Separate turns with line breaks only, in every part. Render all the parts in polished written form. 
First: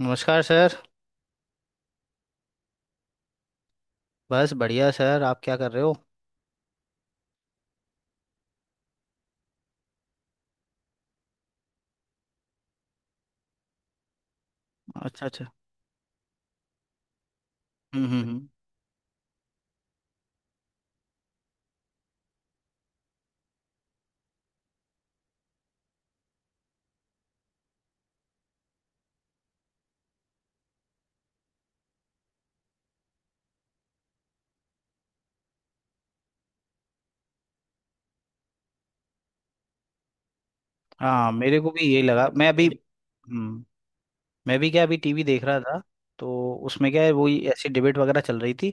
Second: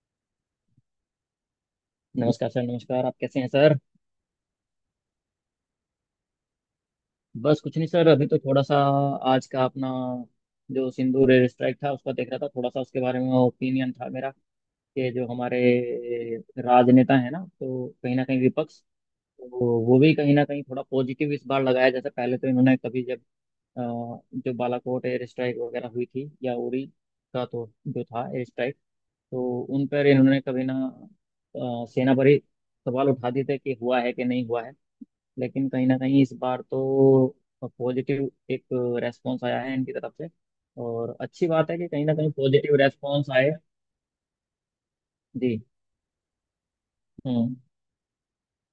नमस्कार सर।
नमस्कार सर। नमस्कार, आप कैसे हैं सर?
बस बढ़िया सर, आप क्या कर रहे हो?
बस कुछ नहीं सर, अभी तो थोड़ा सा आज का अपना जो सिंधु रेल स्ट्राइक था उसका देख रहा था। थोड़ा सा उसके बारे में ओपिनियन था मेरा कि
अच्छा
जो
अच्छा।
हमारे राजनेता है ना, तो
हम्म
कहीं
हम्म
ना कहीं
हम्म।
विपक्ष तो वो भी कहीं ना कहीं थोड़ा पॉजिटिव इस बार लगाया। जैसे पहले तो इन्होंने कभी जब जो बालाकोट एयर स्ट्राइक वगैरह हुई थी या उरी का, तो जो था एयर स्ट्राइक, तो उन पर इन्होंने कभी ना सेना पर ही सवाल उठा दिए थे कि हुआ है कि नहीं हुआ है। लेकिन कहीं ना कहीं इस बार तो पॉजिटिव एक रेस्पॉन्स आया है इनकी तरफ से। और
हाँ
अच्छी
मेरे
बात
को
है
भी
कि
यही
कहीं ना
लगा।
कहीं
मैं अभी
पॉजिटिव रेस्पॉन्स आए।
हम्म, मैं भी क्या अभी टीवी देख रहा
जी।
था। तो उसमें क्या है, वही
हम्म।
ऐसी डिबेट वगैरह चल रही थी।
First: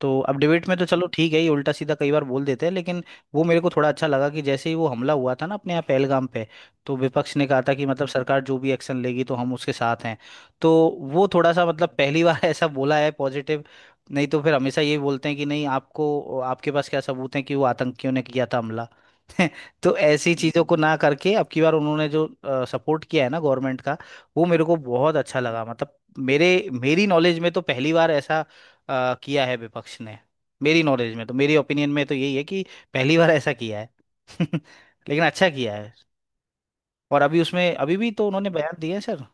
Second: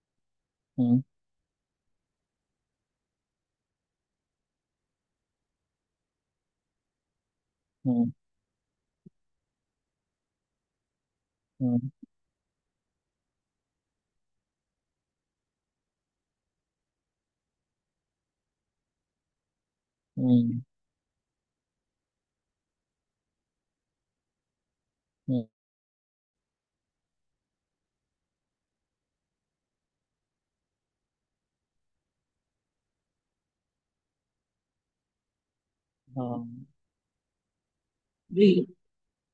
तो अब डिबेट में तो
हम्म।
चलो ठीक है, ये उल्टा सीधा कई बार बोल देते हैं, लेकिन वो मेरे को थोड़ा अच्छा लगा कि जैसे ही वो हमला हुआ था ना अपने यहाँ पहलगाम पे, तो विपक्ष ने कहा था कि मतलब
हम्म।
सरकार जो भी एक्शन लेगी तो हम उसके साथ हैं। तो वो थोड़ा सा
हम्म।
मतलब पहली बार ऐसा बोला है पॉजिटिव। नहीं तो फिर हमेशा ये बोलते हैं कि नहीं आपको, आपके पास क्या सबूत है कि वो आतंकियों ने किया था हमला। तो ऐसी
हम्म।
चीज़ों को ना करके अब की बार उन्होंने जो सपोर्ट किया है ना गवर्नमेंट का, वो मेरे को बहुत अच्छा
हम्म,
लगा। मतलब मेरे, मेरी नॉलेज में तो पहली बार ऐसा किया है विपक्ष ने। मेरी नॉलेज में तो मेरी ओपिनियन में तो यही है कि पहली बार ऐसा किया है। लेकिन अच्छा किया है।
हाँ
और अभी उसमें अभी भी तो उन्होंने
जी।
बयान दिए हैं सर।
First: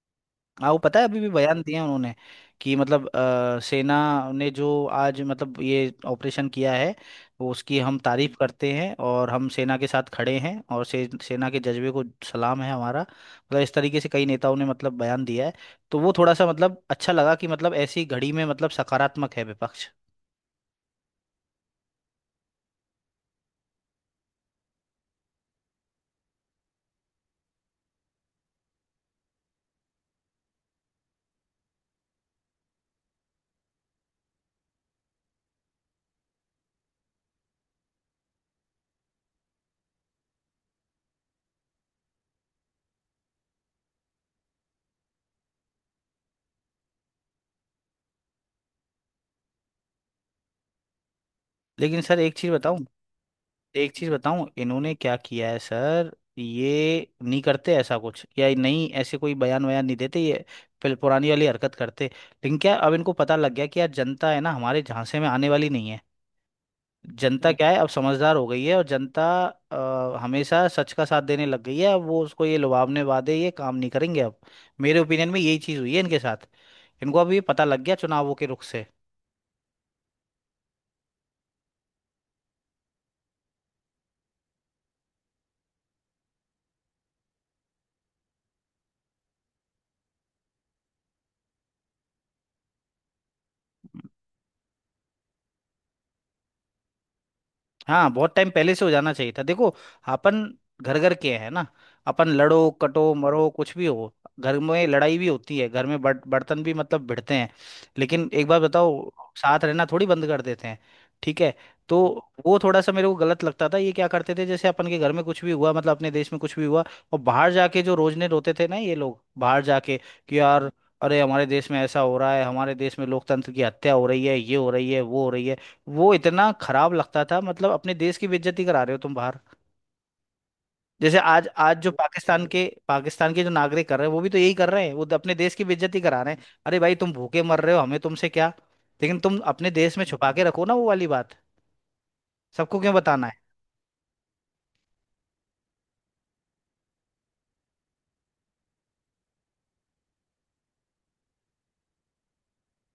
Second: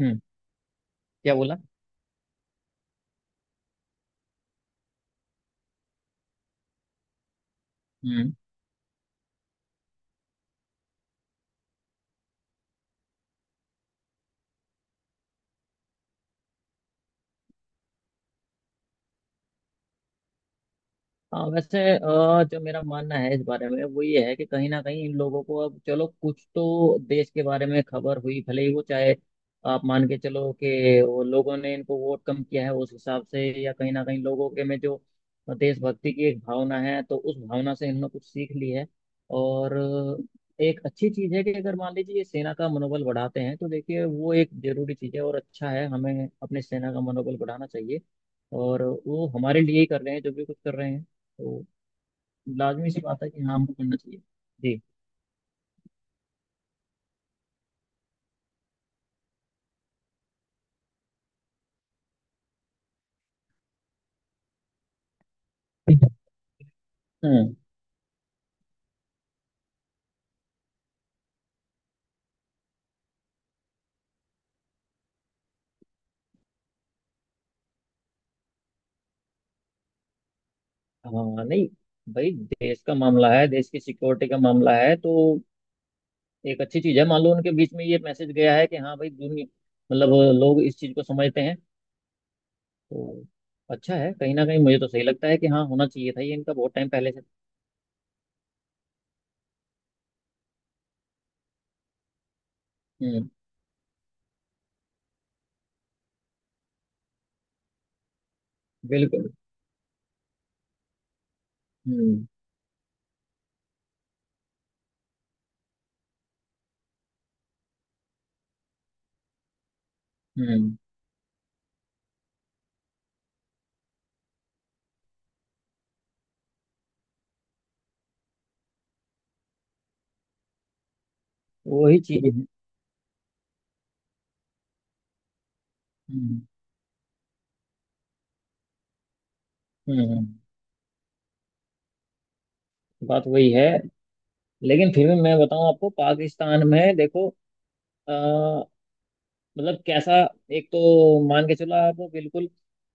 हम्म।
हाँ वो पता है अभी भी
क्या बोला?
बयान दिए हैं उन्होंने कि मतलब सेना ने जो आज मतलब ये ऑपरेशन किया है वो उसकी हम
हम्म।
तारीफ करते हैं और हम सेना के साथ खड़े हैं और सेना के जज्बे को सलाम है हमारा। मतलब इस तरीके से कई नेताओं ने मतलब बयान दिया है। तो वो थोड़ा सा मतलब अच्छा लगा कि मतलब ऐसी घड़ी में मतलब सकारात्मक है विपक्ष।
हाँ वैसे जो मेरा मानना है इस बारे में वो ये है कि कहीं ना कहीं इन लोगों को अब चलो कुछ तो देश के बारे में खबर हुई, भले ही वो चाहे आप मान के चलो कि वो लोगों ने इनको वोट कम किया है उस हिसाब से, या कहीं ना कहीं लोगों के में जो देशभक्ति की एक भावना है, तो उस भावना से इन्होंने कुछ सीख ली है। और एक अच्छी चीज है कि अगर मान लीजिए ये सेना का मनोबल बढ़ाते हैं, तो देखिए वो एक जरूरी चीज है, और अच्छा है, हमें अपने सेना का मनोबल बढ़ाना चाहिए। और वो हमारे लिए ही कर रहे हैं, जो भी कुछ कर रहे हैं। तो
लेकिन सर एक चीज़ बताऊं,
लाजमी सी बात है कि हाँ हमको
एक
करना
चीज
चाहिए।
बताऊं
जी।
इन्होंने क्या किया है सर। ये नहीं करते ऐसा कुछ, या नहीं ऐसे कोई बयान वयान नहीं देते ये, फिर पुरानी वाली हरकत करते। लेकिन क्या अब इनको पता लग गया कि यार जनता है ना हमारे झांसे में आने वाली नहीं है। जनता
हम्म।
क्या है अब समझदार हो गई है, और जनता हमेशा सच का साथ देने लग गई है। अब वो उसको ये लुभावने वादे ये काम नहीं करेंगे अब। मेरे ओपिनियन में यही चीज हुई है इनके साथ। इनको अब ये पता लग गया चुनावों के रुख से।
हाँ नहीं, भाई देश का मामला है, देश की सिक्योरिटी का मामला है, तो एक अच्छी चीज है। मान लो उनके बीच में ये मैसेज गया है कि हाँ भाई दुनिया, मतलब लोग इस चीज को समझते हैं, तो अच्छा है। कहीं ना कहीं मुझे तो सही लगता है कि हाँ, होना चाहिए था ये इनका बहुत टाइम पहले से।
हाँ बहुत टाइम पहले से हो जाना चाहिए था। देखो अपन घर घर के हैं ना। अपन लड़ो कटो
हम्म।
मरो कुछ भी हो, घर में लड़ाई भी होती है, घर में बर्तन भी मतलब भिड़ते हैं। लेकिन एक बार बताओ,
बिल्कुल।
साथ रहना थोड़ी बंद कर देते हैं। ठीक है। तो
हम्म।
वो थोड़ा सा मेरे को गलत लगता था, ये क्या करते थे जैसे अपन के घर में कुछ भी हुआ मतलब अपने देश में कुछ भी हुआ और बाहर जाके जो रोजने रोते थे ना ये लोग बाहर जाके कि यार,
हम्म।
अरे हमारे देश में ऐसा हो रहा है, हमारे देश में लोकतंत्र की हत्या हो रही है, ये हो रही है वो हो रही है। वो इतना खराब लगता था, मतलब अपने देश की बेइज्जती करा रहे हो तुम बाहर। जैसे आज आज जो
वही चीज है।
पाकिस्तान के जो नागरिक कर रहे हैं वो भी तो यही कर रहे हैं, वो तो अपने देश की बेइज्जती करा रहे
हम्म।
हैं। अरे भाई तुम भूखे मर रहे हो, हमें तुमसे क्या। लेकिन तुम अपने देश में
हम्म।
छुपा के रखो ना वो वाली बात, सबको क्यों बताना
बात
है?
वही है। लेकिन फिर भी मैं बताऊं आपको, पाकिस्तान में देखो, मतलब कैसा, एक तो मान के चलो आप बिल्कुल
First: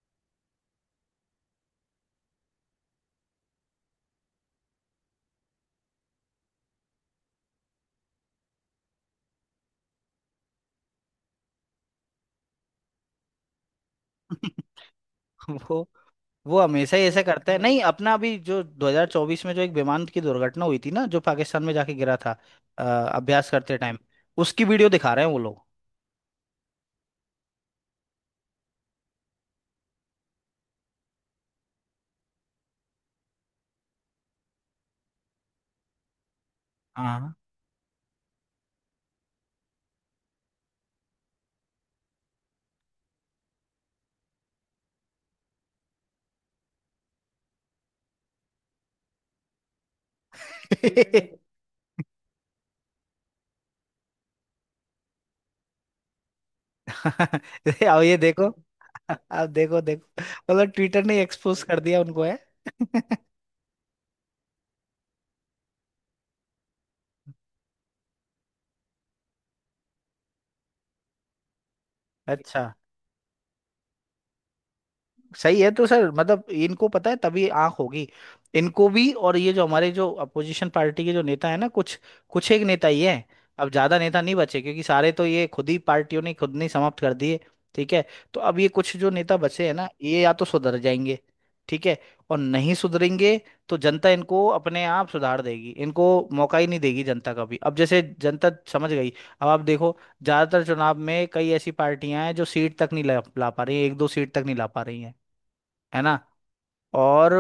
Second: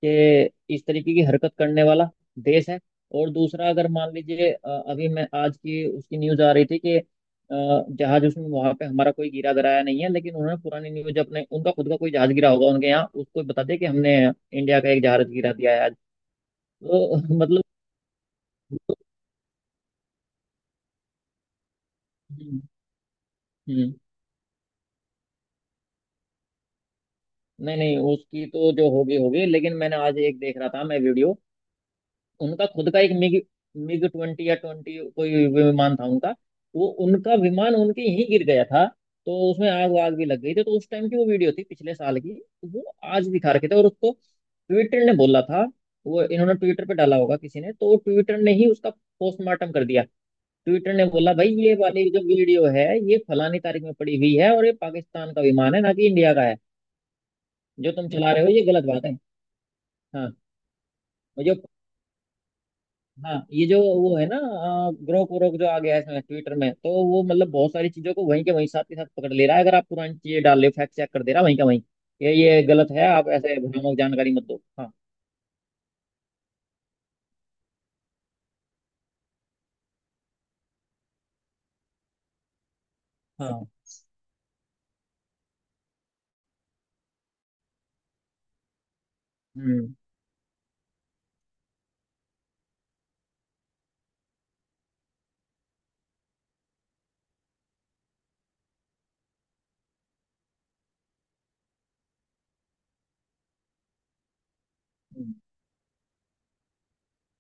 कि इस तरीके की हरकत करने वाला देश है। और दूसरा, अगर मान लीजिए अभी मैं आज की उसकी न्यूज आ रही थी कि जहाज उसमें वहां पे हमारा कोई गिरा गिराया नहीं है, लेकिन उन्होंने पुरानी न्यूज, अपने उनका खुद का कोई जहाज गिरा होगा उनके यहाँ, उसको बता दिया कि हमने इंडिया का एक जहाज गिरा दिया है
वो
आज।
वो हमेशा ही ऐसा
तो
करता है।
मतलब।
नहीं अपना अभी जो 2024 में जो एक विमान की दुर्घटना हुई थी ना जो पाकिस्तान में जाके गिरा था
हम्म।
अभ्यास करते
हम्म।
टाइम, उसकी वीडियो दिखा रहे हैं वो लोग।
नहीं नहीं, उसकी तो जो होगी होगी, लेकिन मैंने आज एक देख रहा था मैं वीडियो। उनका खुद का एक मिग मिग 20 या 20 कोई विमान था उनका। वो
हाँ
उनका विमान उनके यहीं गिर गया था। तो उसमें आग वाग भी लग गई थी। तो उस टाइम की वो वीडियो थी पिछले साल की। तो वो आज दिखा रखे थे, और उसको ट्विटर ने बोला था। वो इन्होंने ट्विटर पे डाला होगा किसी ने, तो ट्विटर ने ही उसका पोस्टमार्टम कर दिया। ट्विटर ने बोला भाई ये वाली जो वीडियो है ये फलानी तारीख में पड़ी हुई है, और ये पाकिस्तान का विमान है, ना कि इंडिया का है। जो
अब
तुम
ये
चला रहे
देखो।
हो ये गलत बात है।
अब देखो देखो
हाँ।
मतलब ट्विटर ने
जो
एक्सपोज कर दिया उनको है।
हाँ, ये जो वो है ना, ग्रोक व्रोक जो आ गया है इसमें ट्विटर में, तो वो मतलब बहुत सारी चीजों को वहीं के वहीं साथ के साथ पकड़ ले रहा है। अगर आप पुरानी चीजें डाल ले फैक्ट चेक कर दे रहा है वहीं का वहीं। ये
अच्छा
गलत है, आप ऐसे भ्रामक जानकारी मत दो। हाँ।
सही है। तो सर मतलब इनको पता है तभी आंख होगी इनको भी। और ये जो हमारे जो अपोजिशन पार्टी के जो नेता है ना, कुछ कुछ एक नेता ही है।
हाँ।
अब ज्यादा नेता नहीं बचे, क्योंकि सारे तो ये खुद ही पार्टियों ने खुद ने समाप्त कर दिए। ठीक है। तो अब ये कुछ जो नेता बचे हैं ना,
हम्म।
ये या तो सुधर जाएंगे ठीक है, और नहीं सुधरेंगे तो जनता इनको अपने आप सुधार देगी। इनको मौका ही नहीं देगी जनता कभी, अब जैसे जनता समझ गई। अब आप देखो ज्यादातर चुनाव में कई ऐसी पार्टियां हैं जो सीट तक नहीं ला पा रही हैं, एक दो सीट तक नहीं ला पा रही हैं,
हम्म,
है ना। और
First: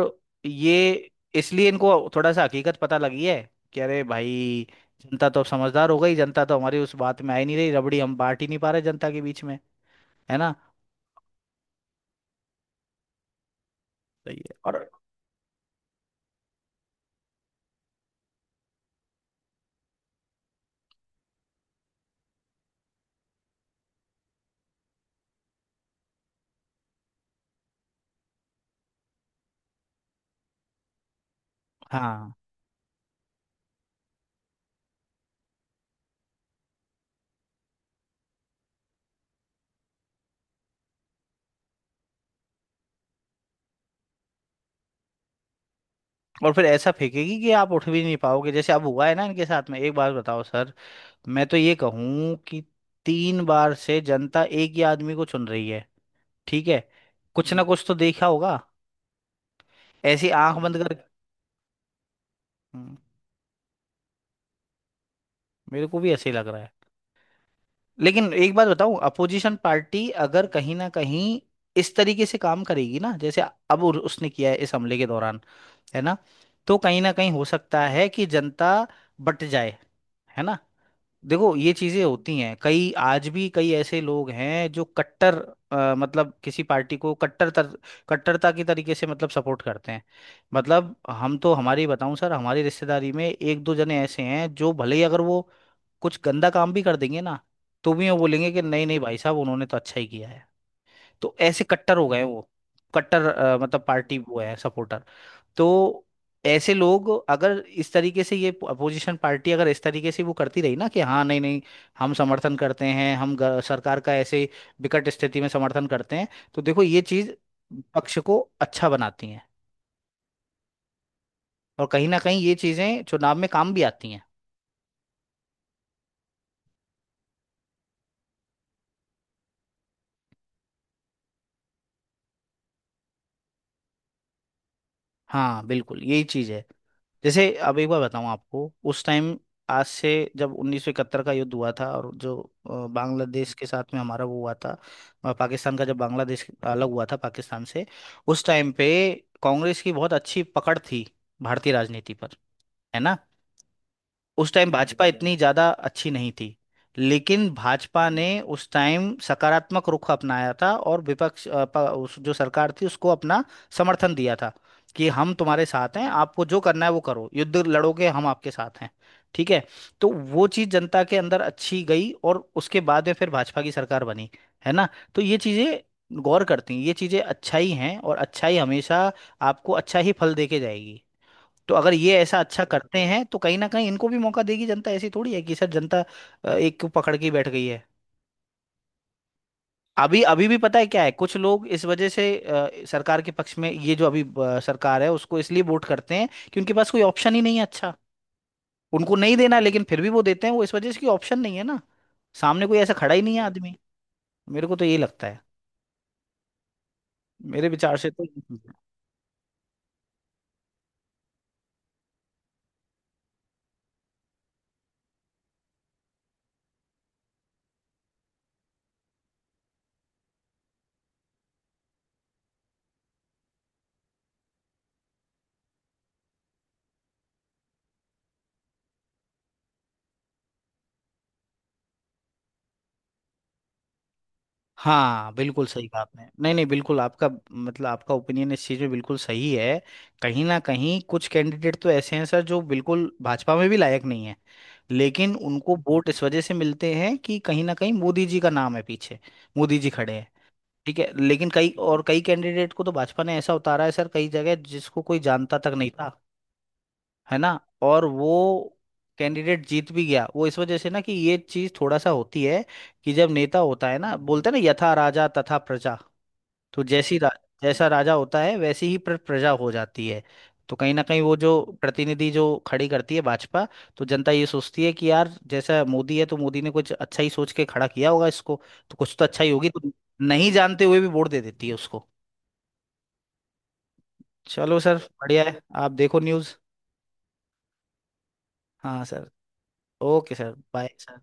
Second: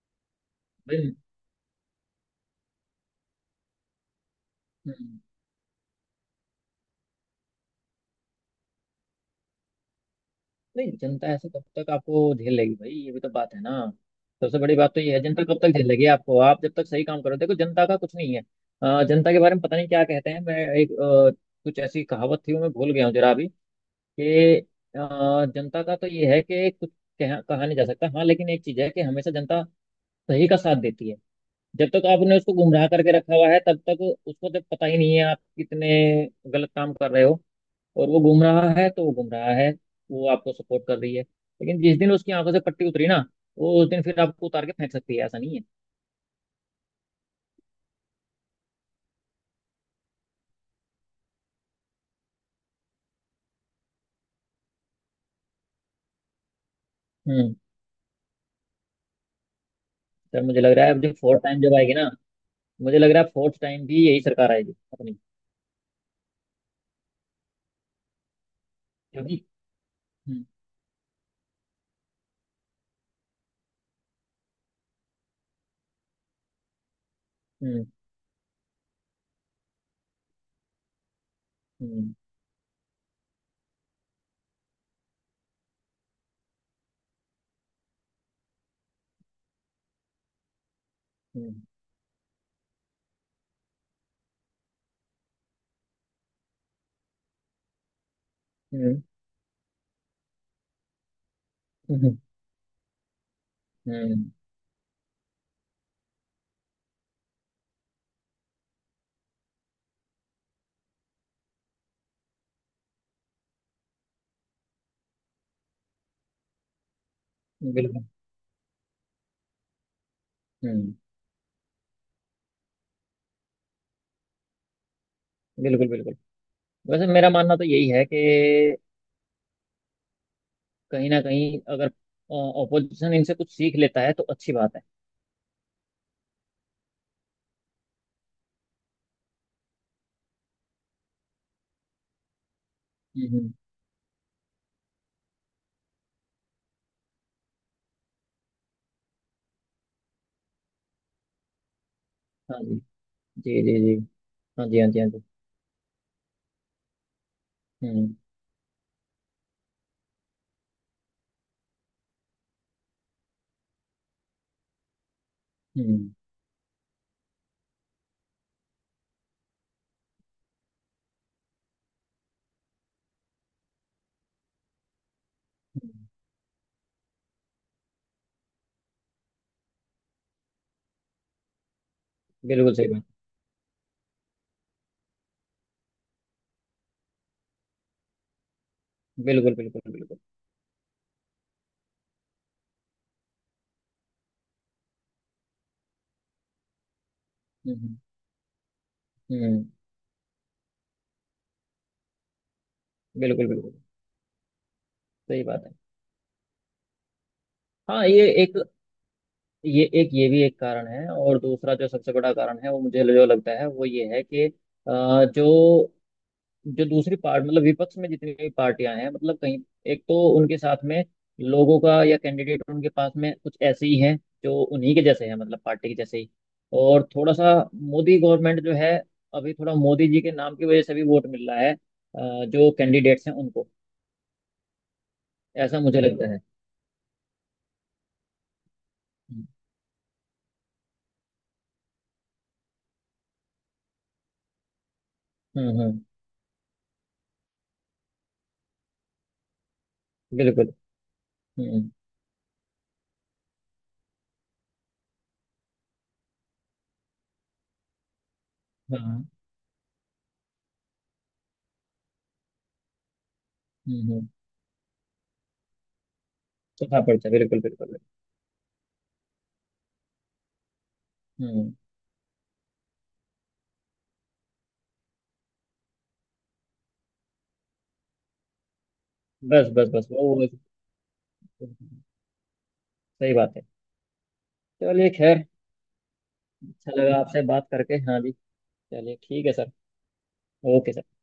ये,
भाई।
इसलिए इनको थोड़ा सा हकीकत पता लगी है कि अरे भाई
हम्म।
जनता तो अब समझदार हो गई, जनता तो हमारी उस बात में आ ही नहीं रही, रबड़ी हम बांट ही नहीं पा रहे जनता के बीच में, है ना।
नहीं जनता ऐसे कब तक आपको झेल लेगी भाई, ये भी तो बात है ना।
सही है।
सबसे
और
बड़ी बात तो ये है, जनता कब तक झेल लेगी आपको? आप जब तक सही काम करो, देखो जनता का कुछ नहीं है। जनता के बारे में पता नहीं क्या कहते हैं। मैं एक कुछ ऐसी कहावत थी वो मैं भूल गया हूँ जरा अभी कि अ, जनता का तो ये है कि कुछ कहा नहीं जा सकता। हाँ लेकिन एक चीज है कि हमेशा जनता सही का साथ देती है। जब तक
हाँ
आपने उसको गुमराह करके रखा हुआ है तब तक, उसको जब पता ही नहीं है आप कितने गलत काम कर रहे हो, और वो गुमराह है तो वो गुमराह है, वो आपको सपोर्ट कर रही है। लेकिन जिस दिन उसकी आंखों से पट्टी उतरी ना, वो उस दिन फिर आपको उतार के फेंक सकती है, ऐसा नहीं है।
और फिर ऐसा फेंकेगी कि आप उठ भी नहीं पाओगे, जैसे अब हुआ है ना इनके साथ में। एक बात बताओ सर, मैं तो ये कहूँ कि तीन बार से जनता एक ही आदमी को चुन रही है, ठीक है। कुछ
हम्म।
ना कुछ तो देखा होगा, ऐसी
सर
आंख
मुझे लग
बंद
रहा है
कर।
अब जो फोर्थ टाइम जब आएगी ना,
हम्म,
मुझे लग रहा है फोर्थ टाइम भी यही सरकार आएगी अपनी।
मेरे को भी ऐसे ही लग रहा है। लेकिन एक बात बताऊं,
क्योंकि
अपोजिशन पार्टी
हम्म।
अगर कहीं ना कहीं इस तरीके से काम करेगी ना, जैसे अब उसने किया है इस हमले के दौरान, है ना, तो कहीं ना कहीं हो
हम्म।
सकता है कि जनता बट जाए, है ना। देखो ये चीजें
हम्म।
होती हैं कई, आज भी कई ऐसे लोग हैं जो कट्टर मतलब किसी पार्टी को कट्टर कट्टरता की तरीके से मतलब सपोर्ट करते हैं। मतलब हम तो,
हम्म।
हमारी बताऊं सर, हमारी रिश्तेदारी में एक दो जने ऐसे हैं जो भले ही अगर वो कुछ गंदा काम भी कर देंगे ना तो भी वो बोलेंगे कि नहीं नहीं
हम्म।
भाई साहब उन्होंने तो अच्छा ही किया है। तो ऐसे कट्टर हो
हम्म।
गए हैं वो, कट्टर मतलब पार्टी
हम्म।
वो है सपोर्टर। तो ऐसे लोग, अगर इस तरीके से ये अपोजिशन पार्टी अगर इस तरीके से वो करती रही ना कि हाँ नहीं नहीं हम समर्थन करते हैं, हम सरकार का ऐसे विकट स्थिति में समर्थन करते हैं, तो देखो ये चीज
बिल्कुल।
पक्ष को अच्छा बनाती है।
हम्म।
और कहीं ना कहीं ये चीजें चुनाव में काम भी आती हैं।
बिल्कुल बिल्कुल। वैसे मेरा मानना तो यही है कि कहीं ना कहीं अगर ऑपोजिशन इनसे कुछ सीख लेता है, तो अच्छी बात है।
हाँ बिल्कुल यही चीज़ है। जैसे अब एक बार बताऊँ आपको, उस टाइम आज से, जब 1971 का युद्ध हुआ था और जो
हम्म।
बांग्लादेश के साथ में हमारा वो हुआ था, पाकिस्तान का जब बांग्लादेश अलग हुआ था पाकिस्तान से, उस टाइम पे कांग्रेस की बहुत अच्छी पकड़ थी भारतीय राजनीति पर,
हाँ जी।
है ना।
जी जी जी।
उस
हाँ
टाइम
जी हाँ जी
भाजपा
हाँ जी।
इतनी ज्यादा अच्छी नहीं थी, लेकिन भाजपा
हम्म।
ने उस टाइम सकारात्मक रुख अपनाया था और विपक्ष उस जो सरकार थी उसको अपना समर्थन दिया था कि हम तुम्हारे साथ हैं,
हम्म।
आपको जो करना है वो करो, युद्ध लड़ोगे हम आपके साथ हैं। ठीक है। तो वो चीज जनता के अंदर अच्छी गई और उसके बाद में फिर भाजपा की सरकार बनी, है ना। तो ये
हम्म,
चीजें गौर करती हैं, ये चीजें अच्छाई हैं, और अच्छाई हमेशा आपको अच्छा ही फल देके जाएगी। तो अगर ये ऐसा अच्छा
बिल्कुल सही
करते
बात।
हैं तो कहीं ना कहीं इनको भी मौका देगी जनता। ऐसी थोड़ी है कि सर जनता एक को पकड़ के ही बैठ गई है।
बिल्कुल बिल्कुल बिल्कुल।
अभी अभी भी पता है क्या है, कुछ लोग इस वजह से सरकार के पक्ष में, ये जो अभी सरकार है उसको इसलिए वोट करते हैं कि उनके पास कोई ऑप्शन ही नहीं है अच्छा।
हम्म।
उनको नहीं
हम्म।
देना लेकिन फिर भी वो देते हैं, वो इस वजह से कि ऑप्शन नहीं है ना, सामने कोई ऐसा खड़ा ही नहीं है
बिल्कुल बिल्कुल।
आदमी। मेरे को तो यही लगता है,
सही बात है।
मेरे विचार
हाँ
से तो।
ये भी एक कारण है। और दूसरा जो सबसे बड़ा कारण है वो मुझे जो लगता है वो ये है कि, जो जो दूसरी पार्ट, मतलब विपक्ष में जितनी भी पार्टियां हैं, मतलब कहीं एक तो उनके साथ में लोगों का या कैंडिडेट उनके पास में कुछ ऐसे ही हैं जो उन्हीं के जैसे हैं, मतलब पार्टी के जैसे ही। और थोड़ा सा मोदी गवर्नमेंट जो है, अभी थोड़ा मोदी जी के नाम की वजह से भी वोट मिल रहा है जो कैंडिडेट्स हैं उनको।
हाँ बिल्कुल
ऐसा
सही कहा
मुझे
आपने,
लगता है।
नहीं नहीं बिल्कुल आपका मतलब आपका ओपिनियन इस चीज़ में बिल्कुल सही है। कहीं ना कहीं कुछ कैंडिडेट तो ऐसे हैं सर जो बिल्कुल भाजपा में भी लायक नहीं है, लेकिन
हम्म।
उनको
हम्म।
वोट इस वजह से मिलते हैं कि कहीं ना कहीं मोदी जी का नाम है पीछे, मोदी जी खड़े हैं।
बिल्कुल।
ठीक है। लेकिन कई
हम्म।
और कई कैंडिडेट को तो भाजपा ने ऐसा उतारा है सर कई जगह जिसको कोई जानता तक नहीं था, है ना। और वो
हाँ।
कैंडिडेट जीत भी गया, वो इस वजह से ना कि ये चीज थोड़ा सा होती है कि जब नेता होता है
हम्म।
ना,
हम्म।
बोलते हैं ना यथा राजा तथा प्रजा। तो
चौथा पर्चा। बिल्कुल
जैसा
बिल्कुल।
राजा होता है वैसी ही प्रजा हो जाती है। तो कहीं ना कहीं वो
बिल्कुल।
जो
हम्म।
प्रतिनिधि जो खड़ी करती है भाजपा, तो जनता ये सोचती है कि यार जैसा मोदी है तो मोदी ने कुछ अच्छा ही सोच के खड़ा किया होगा इसको, तो कुछ तो अच्छा ही
बस
होगी।
बस
तो
बस
नहीं जानते हुए भी वोट दे देती है उसको।
सही बात है।
चलो सर
चलिए
बढ़िया
खैर,
है, आप देखो न्यूज़।
अच्छा लगा आपसे बात करके। हाँ जी।
हाँ
चलिए
सर।
ठीक है sir.
Okay sir bye
okay sir.
Sir.